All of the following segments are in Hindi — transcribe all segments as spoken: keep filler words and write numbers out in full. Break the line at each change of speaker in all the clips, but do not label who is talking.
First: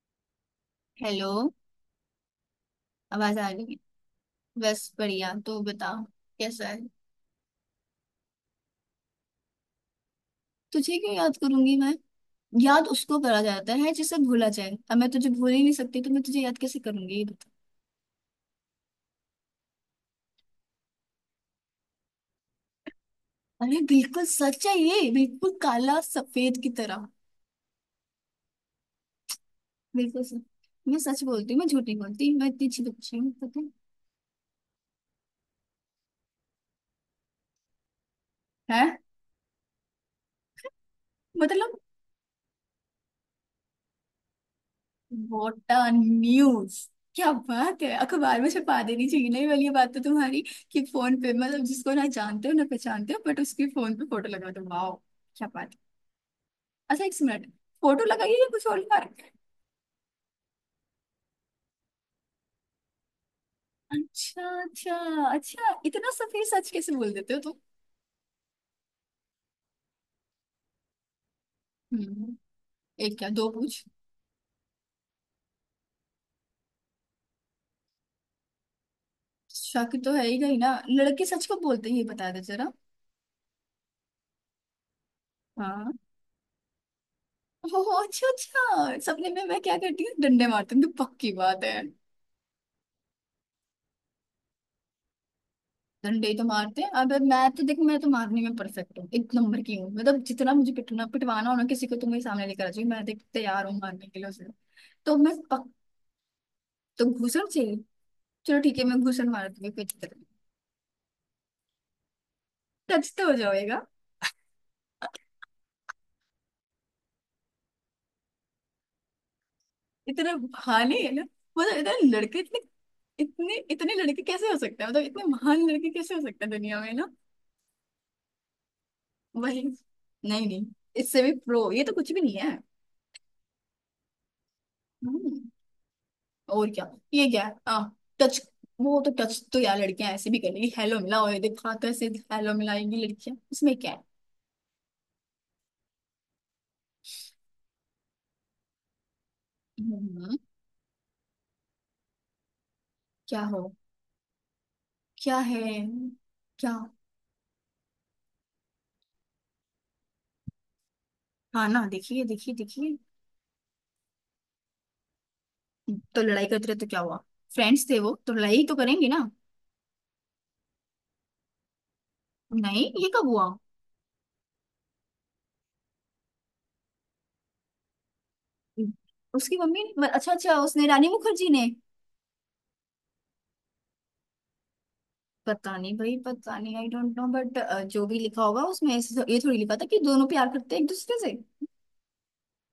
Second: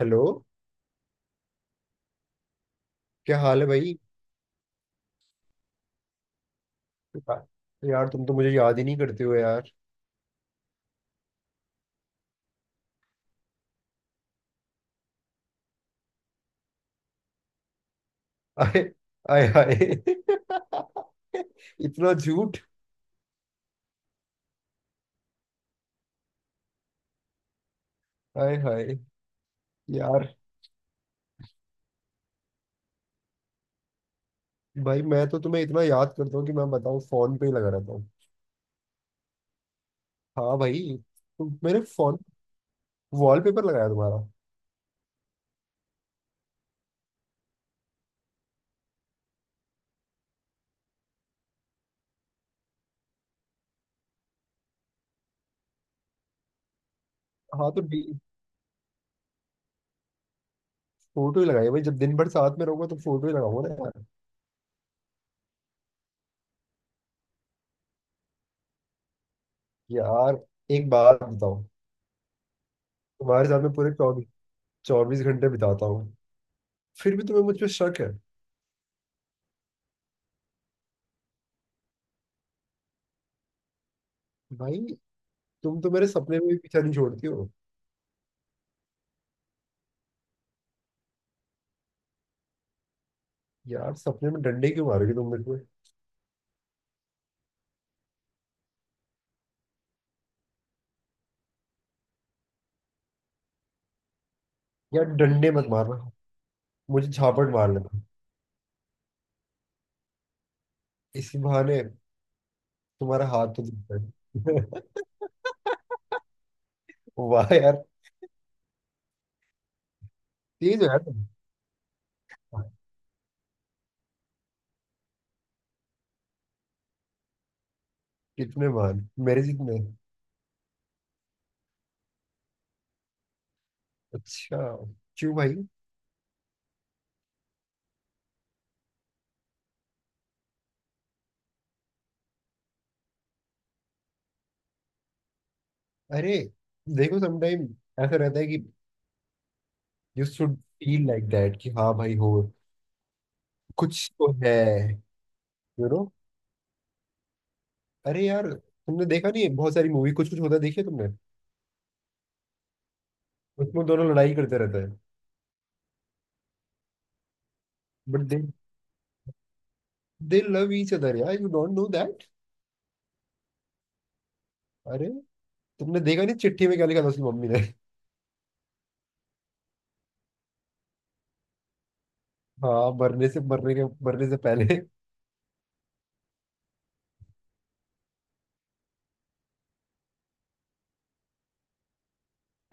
हेलो।
हेलो। आवाज
क्या
आ
हाल
रही
है
है।
भाई?
बस बढ़िया, तू बता, कैसा है।
यार यार, तुम तो मुझे याद ही नहीं करते हो यार।
तुझे क्यों याद करूंगी मैं? याद उसको करा जाता है जिसे भूला जाए। अब मैं तुझे भूल ही नहीं सकती, तो मैं तुझे याद कैसे करूंगी ये बता।
आए, आए हाय। इतना झूठ!
अरे बिल्कुल सच है ये, बिल्कुल काला सफेद की तरह।
आए हाय!
बिल्कुल
यार,
सच। मैं सच बोलती हूँ, मैं झूठ नहीं बोलती, मैं इतनी अच्छी बच्ची हूँ, पता
भाई मैं तो तुम्हें इतना याद करता हूँ कि मैं बताऊँ, फोन पे ही लगा रहता हूँ।
है? हैं?
हाँ भाई, तुम-
मतलब?
मैंने फोन वॉलपेपर लगाया तुम्हारा।
वोटा न्यूज। क्या बात है, अखबार में छपा देनी चाहिए। नहीं वाली ये बात तो तुम्हारी, कि फोन पे मतलब जिसको ना जानते हो ना पहचानते हो, बट उसके फोन पे फोटो लगा दो। वाओ, क्या बात है। अच्छा एक मिनट,
हाँ तो
फोटो लगाइए या कुछ और लगा रखा है?
फोटो ही लगाई भाई, जब दिन भर साथ में रहूंगा तो फोटो ही लगाऊंगा ना यार।
अच्छा अच्छा। अच्छा इतना सफेद सच कैसे बोल देते हो तुम?
यार, एक बात बताओ।
हम्म। एक क्या,
तुम्हारे
दो
साथ में
पूछ।
पूरे चौबीस चौबीस घंटे बिताता हूँ, फिर भी तुम्हें मुझ पर शक है।
शक तो है ही नहीं ना, लड़के सच को बोलते ही, बता दे जरा।
भाई, तुम तो
हाँ।
मेरे सपने में भी पीछा नहीं छोड़ती हो।
ओह अच्छा अच्छा, सपने में मैं क्या करती हूँ, डंडे मारती हूँ, तो पक्की बात है।
यार, सपने में डंडे क्यों मारोगी तुम मेरे को?
डंडे तो मारते हैं, अब मैं तो, देख, मैं तो मारने में परफेक्ट हूँ, एक नंबर की हूँ। मतलब जितना मुझे पिटना पिटवाना हो ना किसी को, तो मेरे सामने लेकर आ जाओ। मैं, देख, तैयार हूँ मारने के लिए उसे।
यार,
तो मैं
डंडे मत
पक
मारना,
तो
मुझे
घूसन
झापट मार
चाहिए।
लेना।
चलो ठीक है, मैं घूसन मार दूंगी, कोई दिक्कत
इसी बहाने
नहीं, टच तो
तुम्हारा
हो
हाथ तो
जाएगा।
दिखता है। वाह यार,
इतना
तेज हो
बहाने
यार
है ना।
तुम।
मतलब इतने लड़के, इतने इतने इतने लड़के कैसे हो सकते हैं, मतलब इतने महान लड़के कैसे हो सकते हैं दुनिया में ना।
कितने मान? मेरे
वही,
जितने?
नहीं नहीं, इससे भी प्रो, ये तो कुछ भी नहीं है।
अच्छा, क्यों
हम्म।
भाई?
और क्या। ये क्या है, हाँ टच? वो तो टच तो यार लड़कियां ऐसे भी कर लेगी, हेलो मिला और देखा कैसे। हेलो मिलाएंगी लड़कियां, इसमें क्या है।
अरे देखो, समटाइम ऐसा रहता है कि you
hmm,
should feel like that, कि हाँ भाई, हो
क्या हो?
कुछ तो है।
क्या है?
यू नो
क्या?
अरे यार, तुमने देखा नहीं है, बहुत सारी मूवी। कुछ कुछ होता है, देखी है तुमने?
हाँ ना, देखिए देखिए देखिए।
उसमें दोनों लड़ाई करते रहते हैं।
तो लड़ाई करते रहे तो क्या हुआ, फ्रेंड्स थे वो
बट
तो,
दे
लड़ाई तो करेंगे ना।
दे लव ईच अदर यार, यू डोंट नो दैट।
नहीं ये कब हुआ?
अरे तुमने देखा नहीं, चिट्ठी में क्या लिखा था उसकी मम्मी ने?
उसकी मम्मी ने- अच्छा अच्छा, उसने, रानी मुखर्जी ने।
हाँ, मरने से मरने के मरने से पहले।
पता नहीं भाई, पता नहीं, आई डोंट नो, बट जो भी लिखा होगा उसमें ऐसे- ये थोड़ी लिखा था कि दोनों प्यार करते हैं एक दूसरे से।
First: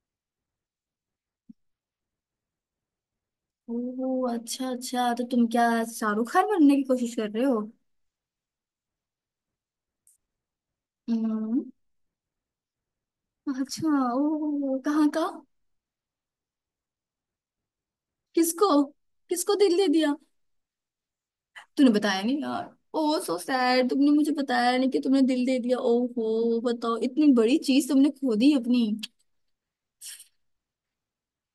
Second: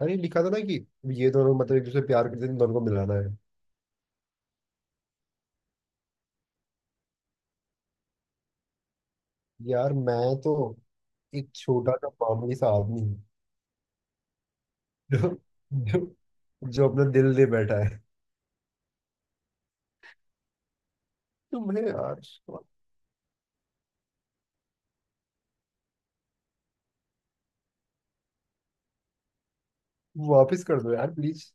अरे लिखा था ना कि ये दोनों, मतलब एक दूसरे से प्यार करते थे, इन दोनों को मिलाना है।
ओह अच्छा अच्छा, तो तुम क्या शाहरुख खान बनने की कोशिश कर रहे हो?
यार, मैं तो एक
हम्म।
छोटा सा मामूली सा आदमी हूँ
अच्छा ओह, कहाँ का?
जो, जो, जो अपना दिल दे बैठा है।
किसको, किसको दिल दे दिया?
तुम्हें
तूने बताया
यार,
नहीं यार। ओह सो सैड, तुमने मुझे बताया नहीं कि तुमने दिल दे दिया। ओहो, बताओ, इतनी बड़ी चीज तुमने खो दी अपनी।
वापस कर दो यार प्लीज।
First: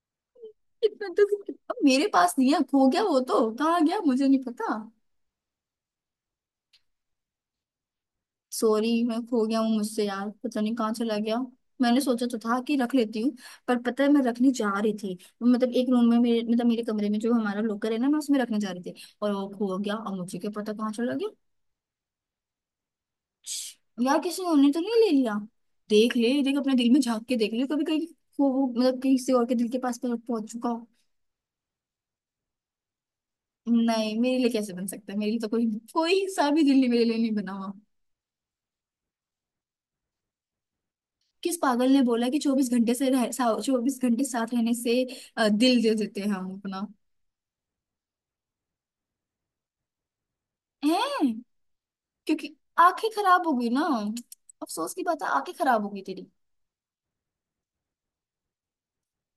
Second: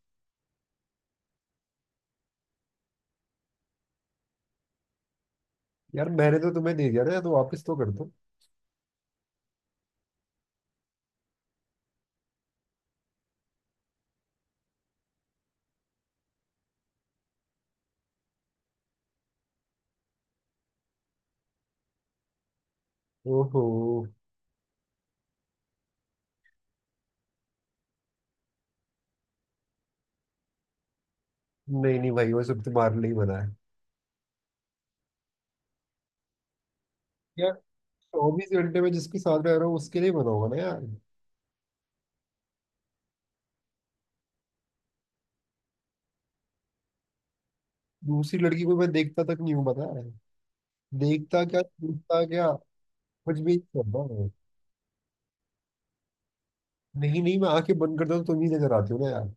इतना तो, अब मेरे पास नहीं है, खो गया वो, तो कहाँ गया मुझे नहीं पता।
यार, मैंने तो तुम्हें दे दिया ना यार, तो वापस तो कर दो।
सॉरी, मैं खो गया हूँ मुझसे, यार पता नहीं कहाँ चला गया। मैंने सोचा तो था कि रख लेती हूँ, पर पता है मैं रखने जा रही थी। मतलब एक रूम में मेरे, मतलब मेरे कमरे में जो हमारा लॉकर है ना, मैं उसमें रखने जा रही थी, और वो खो गया, और मुझे क्या पता कहाँ चला गया।
ओहो।
छी, यार किसी और ने तो नहीं ले लिया? देख ले, देख, अपने दिल में झांक के देख ले, कभी कहीं खो वो, मतलब किसी और के दिल के पास पहुंच पहुंच चुका हो।
नहीं नहीं भाई, वो सब तुम्हारे लिए ही बना है।
नहीं मेरे लिए कैसे बन सकता है, मेरे लिए तो कोई, कोई सा भी दिल नहीं, मेरे लिए नहीं बना हुआ।
चौबीस घंटे में जिसके साथ रह रहा हूँ उसके लिए बना होगा ना यार।
किस पागल ने बोला कि चौबीस घंटे से रह, चौबीस घंटे साथ रहने से अ, दिल दे देते हैं हम अपना।
दूसरी लड़की को मैं देखता तक नहीं हूँ, पता है?
हैं?
देखता क्या, देखता क्या?
क्योंकि आंखें
कुछ
खराब
भी नहीं
होगी ना।
करता मैं।
अफसोस की बात है, आंखें खराब होगी तेरी।
नहीं नहीं, मैं आंखें बंद करता हूँ तो तुम ही नजर आती हो ना यार।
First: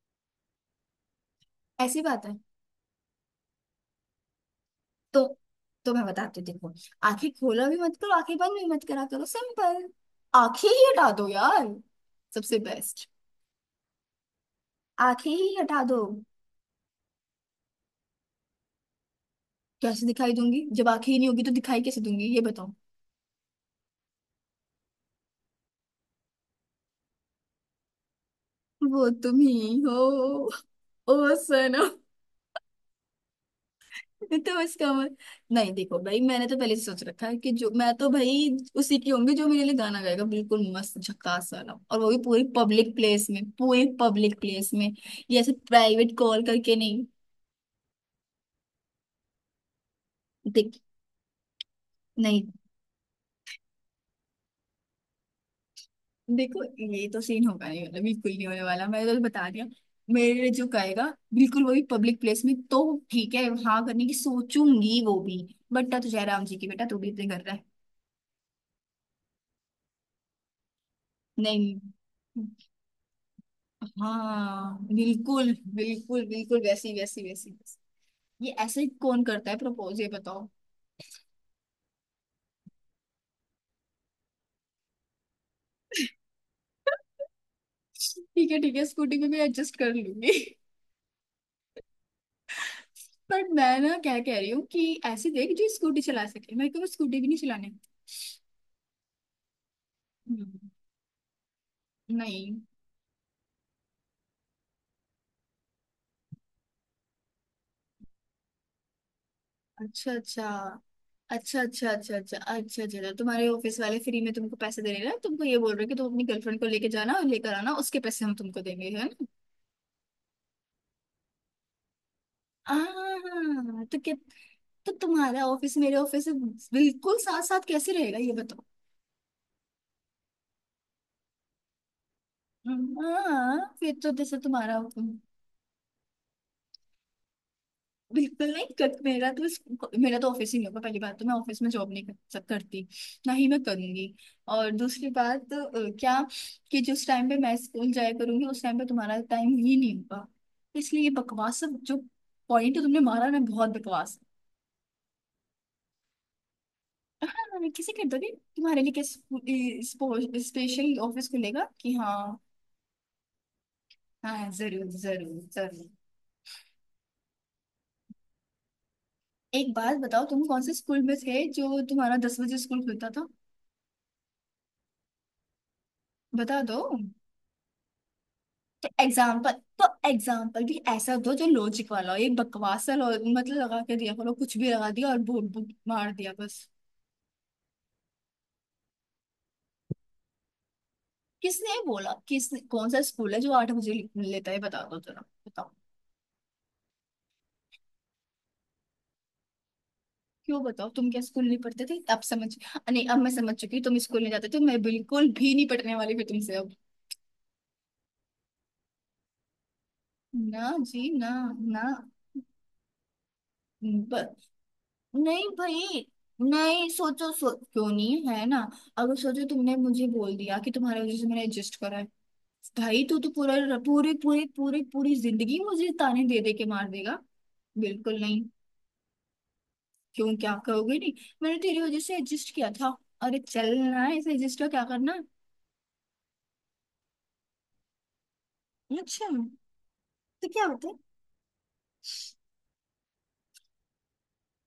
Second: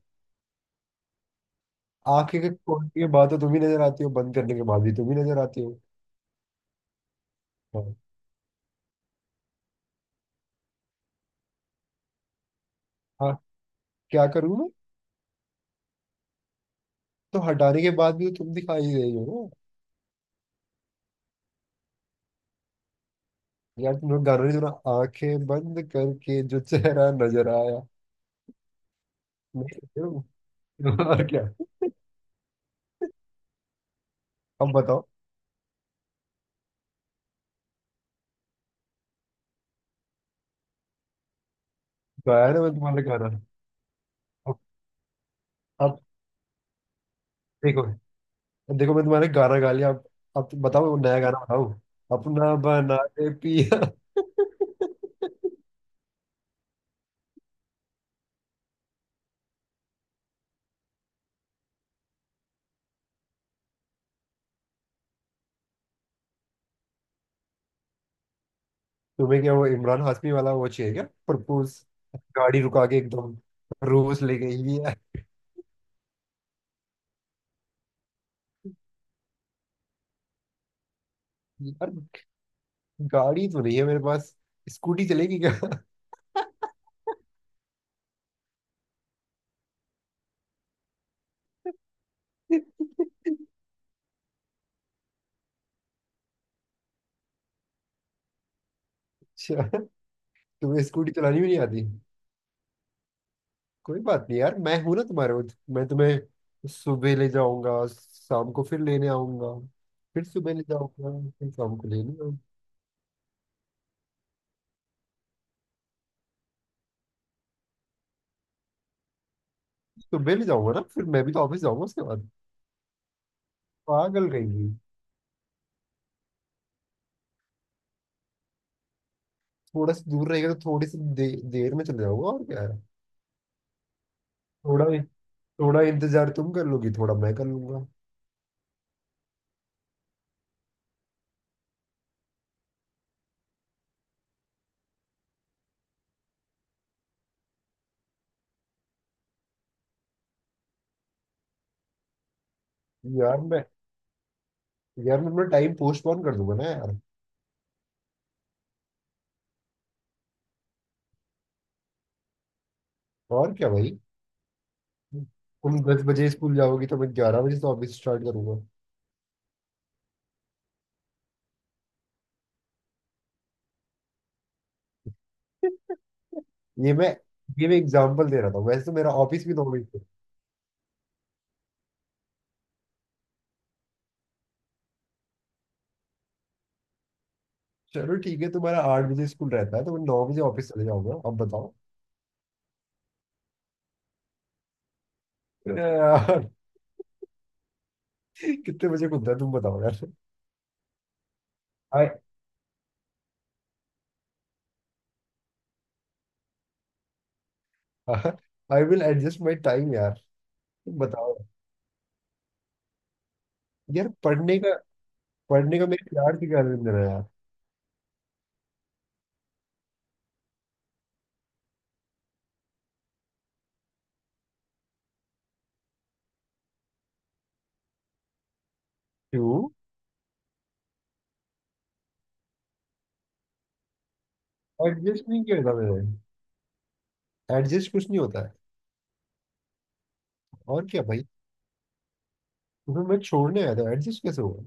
ऐसी बात है।
आंखें के खोलने के बाद तो तुम ही नजर आती हो, बंद करने के बाद भी तुम ही
तो
नजर आती हो।
तो मैं बताती हूँ, देखो, आंखें खोला भी
हाँ।
मत करो, आंखें बंद भी मत करा करो, सिंपल, आंखें ही हटा दो यार, सबसे बेस्ट।
हाँ, क्या करूँ मैं?
आंखें ही हटा दो।
तो हटाने के बाद भी तो तुम दिखाई दे रही हो ना।
कैसे दिखाई दूंगी, जब आंखें ही नहीं होगी तो दिखाई कैसे दूंगी ये बताओ।
यार, तुम लोग गाना नहीं सुना, आंखें बंद करके जो चेहरा नजर आया?
वो तुम
नहीं,
ही
सुनते
हो,
हो?
ओ
और क्या।
सनम। तो
अब
इसका
बताओ।
वो- नहीं देखो भाई, मैंने तो पहले से सोच रखा है कि जो मैं तो भाई उसी की होंगी जो मेरे लिए गाना गाएगा, बिल्कुल मस्त झकास वाला, और वो भी पूरी
गाया ना मैं
पब्लिक
तुम्हारा
प्लेस
गाना।
में, पूरी पब्लिक
अब
प्लेस में। ये ऐसे
अब
प्राइवेट कॉल करके नहीं।
देखो, देखो मैं तुम्हारे गाना गा लिया। अब, अब तुम
देख,
बताओ, नया गाना बताओ।
नहीं
अपना बना के पिया।
देखो, ये तो सीन होगा नहीं, मतलब बिल्कुल नहीं होने वाला, मैंने तो बता दिया। मेरे लिए जो गाएगा, बिल्कुल, वो भी पब्लिक प्लेस में, तो ठीक है हाँ करने की सोचूंगी वो भी। बट तुझे राम जी की, बेटा तू भी इतने कर रहा है।
तुम्हें क्या वो इमरान हाशमी वाला वो चाहिए क्या?
नहीं।
प्रपोज, गाड़ी रुका के एकदम। रोज ले गई
हाँ
है।
बिल्कुल बिल्कुल बिल्कुल, वैसी वैसी वैसी वैसी। ये ऐसे ही कौन करता है प्रपोज ये बताओ।
यार, गाड़ी तो नहीं है मेरे पास, स्कूटी चलेगी क्या?
ठीक है ठीक है, स्कूटी में भी एडजस्ट कर लूंगी। पर मैं ना क्या कह रही हूँ कि ऐसे देख, जो स्कूटी चला सके, मेरे को स्कूटी भी नहीं चलाने।
अच्छा,
हम्म,
तुम्हें स्कूटी चलानी भी नहीं आती?
नहीं।
कोई बात नहीं यार, मैं हूं ना तुम्हारे वो-। मैं तुम्हें सुबह ले जाऊंगा, शाम को फिर लेने आऊंगा,
अच्छा
फिर
अच्छा,
सुबह ले जाऊंगा, फिर
अच्छा
शाम को
अच्छा, अच्छा,
लेने आऊंगा।
अच्छा अच्छा, अच्छा अच्छा। तुम्हारे ऑफिस वाले फ्री में तुमको पैसे दे रहे हैं ना? तुमको ये बोल रहे हैं कि तुम अपनी गर्लफ्रेंड को लेके जाना और लेकर आना, उसके पैसे हम तुमको देंगे, है ना?
तो मैं भी जाऊंगा ना, फिर मैं भी तो ऑफिस जाऊंगा उसके बाद।
आह, तो क्या?
पागल रहेगी।
तो तुम्हारा ऑफिस मेरे ऑफिस से बिल्कुल साथ साथ कैसे रहेगा ये बताओ।
थोड़ा सा दूर रहेगा तो थोड़ी सी दे, देर में चले जाऊंगा, और क्या है।
हम्म, हाँ फिर तो जैसे तुम्हारा,
थोड़ा, थोड़ा इंतजार तुम कर लोगी, थोड़ा मैं कर लूंगा।
बिल्कुल नहीं कर, मेरा तो इस-, मेरा तो ऑफिस ही नहीं होगा। पहली बात तो मैं ऑफिस में जॉब नहीं कर, सक- करती, ना ही मैं करूंगी। और दूसरी बात अ, क्या, कि जिस टाइम पे मैं स्कूल जाया करूंगी उस टाइम पे तुम्हारा टाइम ही नहीं होगा। इसलिए ये बकवास सब जो पॉइंट तुमने मारा ना,
यार मैं
बहुत बकवास है।
यार, मैं अपना टाइम पोस्टपोन कर दूंगा ना यार।
मैंने किसी के दोगे, तुम्हारे लिए क्या स्पेशल ऑफिस खुलेगा कि हाँ?
और क्या भाई।
हाँ जरूर जरूर
तुम
जरूर।
दस बजे स्कूल जाओगी तो मैं ग्यारह बजे से ऑफिस स्टार्ट करूंगा।
एक बात बताओ, तुम कौन से स्कूल में थे जो तुम्हारा दस बजे स्कूल खुलता था? बता दो।
ये मैं ये मैं एग्जाम्पल दे रहा था, वैसे
तो
तो मेरा ऑफिस
एग्जाम्पल,
भी नौ बजे
तो
से-।
एग्जाम्पल भी ऐसा दो जो लॉजिक वाला हो। ये बकवास सा lo- मतलब लगा के दिया करो, कुछ भी लगा दिया और बोल बोल- मार दिया बस।
चलो ठीक है, तुम्हारा आठ बजे स्कूल रहता है तो मैं नौ बजे ऑफिस चले जाऊंगा, अब बताओ।
किसने बोला? किस, कौन सा स्कूल है जो आठ बजे ले- लेता है बता दो जरा। बताओ।
यार कितने बजे खुलता है तुम बताओ यार।
क्यों बताओ? तुम क्या स्कूल नहीं पढ़ते थे? अब समझ, नहीं अब मैं समझ चुकी हूँ तुम स्कूल नहीं जाते थे। मैं बिल्कुल भी नहीं पढ़ने वाली फिर तुमसे अब।
आई विल एडजस्ट माई टाइम यार,
ना
तुम
जी ना।
बताओ। यार
ना।
पढ़ने का
नहीं
पढ़ने का
भाई।
मेरे प्यार की क्या दिन
नहीं
है यार।
सोचो, सो क्यों नहीं है ना। अगर सोचो, तुमने मुझे बोल दिया कि तुम्हारी वजह से मैंने एडजस्ट करा है, भाई तू तो तू पूरा, पूरी पूरी पूरी पूरी जिंदगी मुझे ताने दे दे के मार देगा। बिल्कुल नहीं।
क्यों?
क्यों क्या कहोगे? नहीं, मैंने तेरी वजह से एडजस्ट किया था, अरे चलना है इसे, एडजस्ट का क्या करना है?
एडजस्ट नहीं किया था मैंने, एडजस्ट कुछ नहीं होता है।
अच्छा, तो क्या
और
होता है?
क्या भाई, तुम्हें मैं छोड़ने आया था, एडजस्ट कैसे हुआ?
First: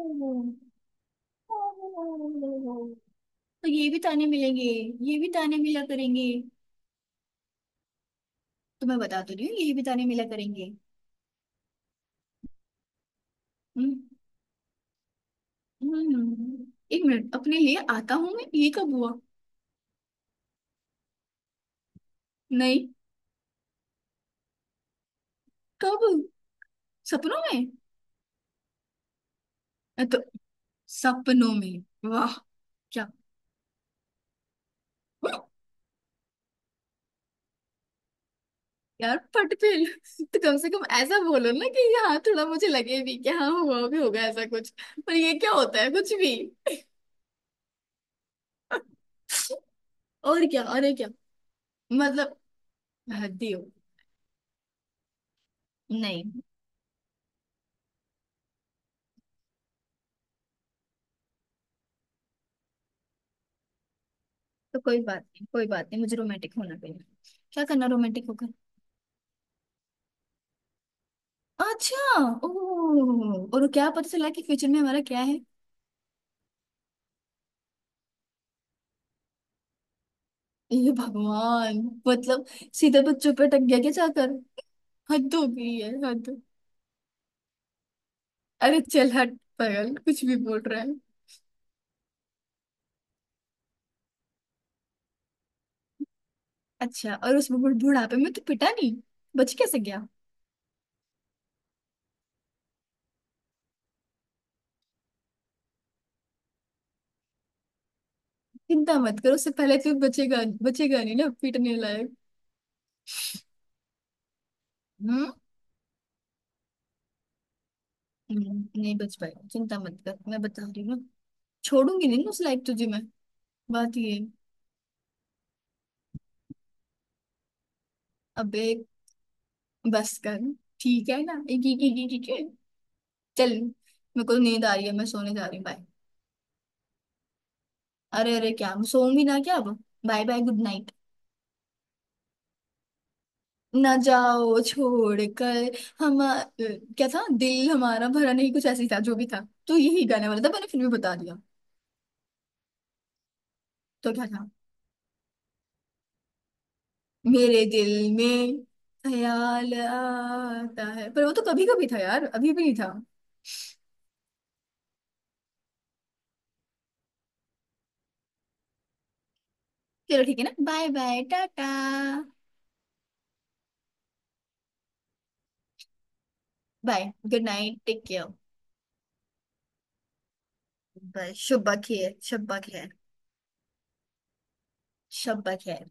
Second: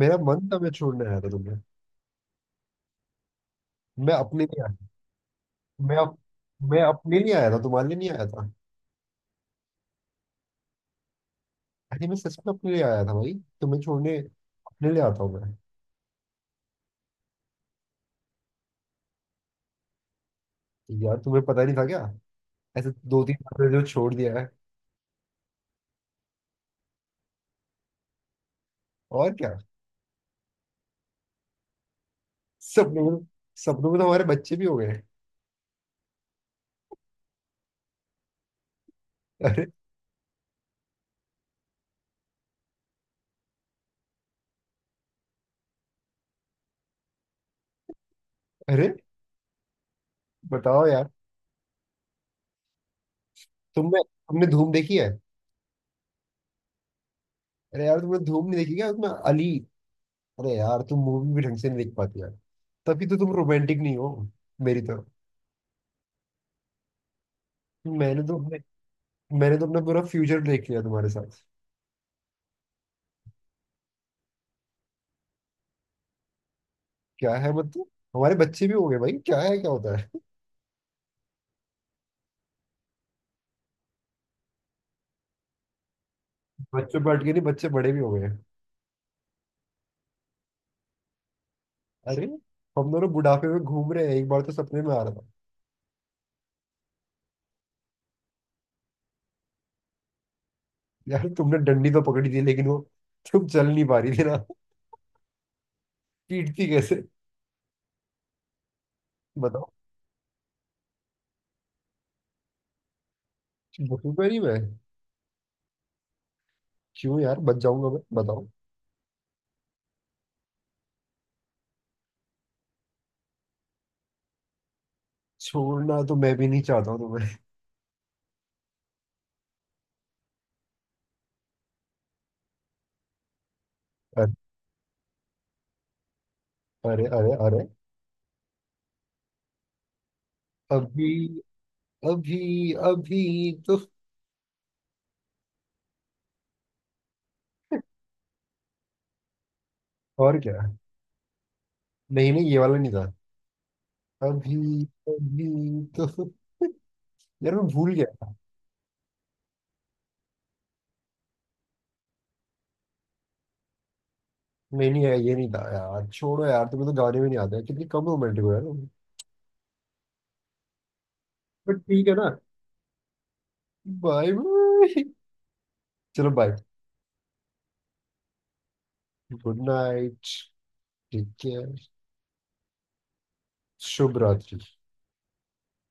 मेरा मन था, मैं छोड़ने आया था तुम्हें।
ओहो। तो ये भी
मैं
ताने
अपने
मिलेंगे।
लिए आया।
ये भी ताने मिला
मैं अप,
करेंगे।
मैं अपने लिए आया था, तुम्हारे लिए नहीं आया था।
तुम्हें बता तो रही हूँ, ये भी ताने मिला करेंगे।
अरे, मैं सच में अपने लिए आया था भाई। तुम्हें
हम्म।
छोड़ने अपने लिए आता हूँ मैं।
हम्म, एक मिनट, अपने लिए आता हूँ मैं, ये कब हुआ?
यार, तुम्हें पता नहीं था क्या?
नहीं।
ऐसे दो तीन बार मैंने जो छोड़ दिया है।
कब? सपनों में?
और क्या।
अ, तो सपनों में। वाह। क्या?
सपनों में। सपनों में तो हमारे बच्चे भी हो गए।
यार पटपेल, तो कम से कम ऐसा बोलो ना कि हाँ थोड़ा मुझे लगे भी कि हाँ हुआ भी होगा ऐसा कुछ। पर ये क्या होता है कुछ भी।
अरे
और क्या
बताओ
अरे क्या?
यार,
मतलब, हद ही हो।
तुमने तुमने धूम देखी है?
नहीं,
अरे यार, तुमने धूम नहीं देखी क्या? उसमें अली। अरे यार, तुम मूवी भी ढंग से नहीं देख पाती यार, तभी तो तुम रोमांटिक नहीं हो
तो
मेरी
कोई
तरह।
बात नहीं, कोई बात नहीं, मुझे रोमांटिक होना पड़ेगा? क्या करना
मैंने
रोमांटिक
तो
होकर?
अपने मैंने तो अपना पूरा फ्यूचर देख लिया तुम्हारे साथ।
अच्छा ओह, और क्या पता चला कि फ्यूचर में हमारा क्या है?
क्या है मतलब, हमारे बच्चे भी हो गए भाई, क्या है, क्या होता है।
हे भगवान, मतलब सीधे बच्चों पे टक गया क्या जाकर, हद हो गई है हद।
बच्चे बैठ के नहीं, बच्चे बड़े भी हो गए हैं।
अरे चल हट पागल, कुछ भी बोल रहा है।
अरे, हम दोनों बुढ़ापे में घूम रहे हैं, एक बार तो सपने में आ रहा था।
अच्छा, और उस बुढ़- बुढ़ापे में तू पिटा नहीं, बच कैसे गया?
यार, तुमने डंडी तो पकड़ी थी, लेकिन वो तुम चल नहीं पा रही थी ना। पीटती कैसे?
चिंता मत करो, उससे
बताओ।
पहले तू बचेगा, बचेगा नहीं ना पीटने लायक।
बखूबा नहीं मैं।
हम्म।
क्यों यार, बच जाऊंगा मैं, बताओ।
हम्म, नहीं बच पाएगा, चिंता मत कर, मैं बता रही हूँ ना। छोड़ूंगी नहीं ना उस लायक तुझे मैं, बात ये है।
छोड़ना तो मैं भी नहीं चाहता हूँ तुम्हें।
अबे बस कर, ठीक है ना, एक एक एक एक एक- एक। चल मेरे
अरे,
को नींद आ रही है, मैं सोने जा रही हूँ, बाय।
अरे, अरे। अरे
अरे अरे क्या, हम सोऊंगी ना क्या अब, बाय बाय, गुड नाइट।
अभी अभी अभी तो।
ना जाओ छोड़ कर हम, अ, क्या था, दिल हमारा भरा नहीं, कुछ ऐसे ही था जो भी था। तो यही गाने
और
वाला था,
क्या।
मैंने फिर भी बता दिया।
नहीं नहीं, ये वाला नहीं था।
तो क्या था?
अभी, अभी तो यार,
मेरे
मैं
दिल
भूल गया।
में ख्याल आता है, पर वो तो कभी कभी था यार, अभी भी नहीं था।
नहीं नहीं, ये नहीं था यार, छोड़ो यार, तुम्हें तो गाने भी नहीं आते हैं। कितनी कम रोमांटिक हो यार तुम।
चलो ठीक है ना, बाय बाय टाटा।
बट ठीक है ना। Bye bye. चलो bye.
Bye. Good night, take care.
Good night.
Bye,
ठीक है।
शुभ खैर, शुभ खैर,
शुभ रात्रि।
शुभ खैर।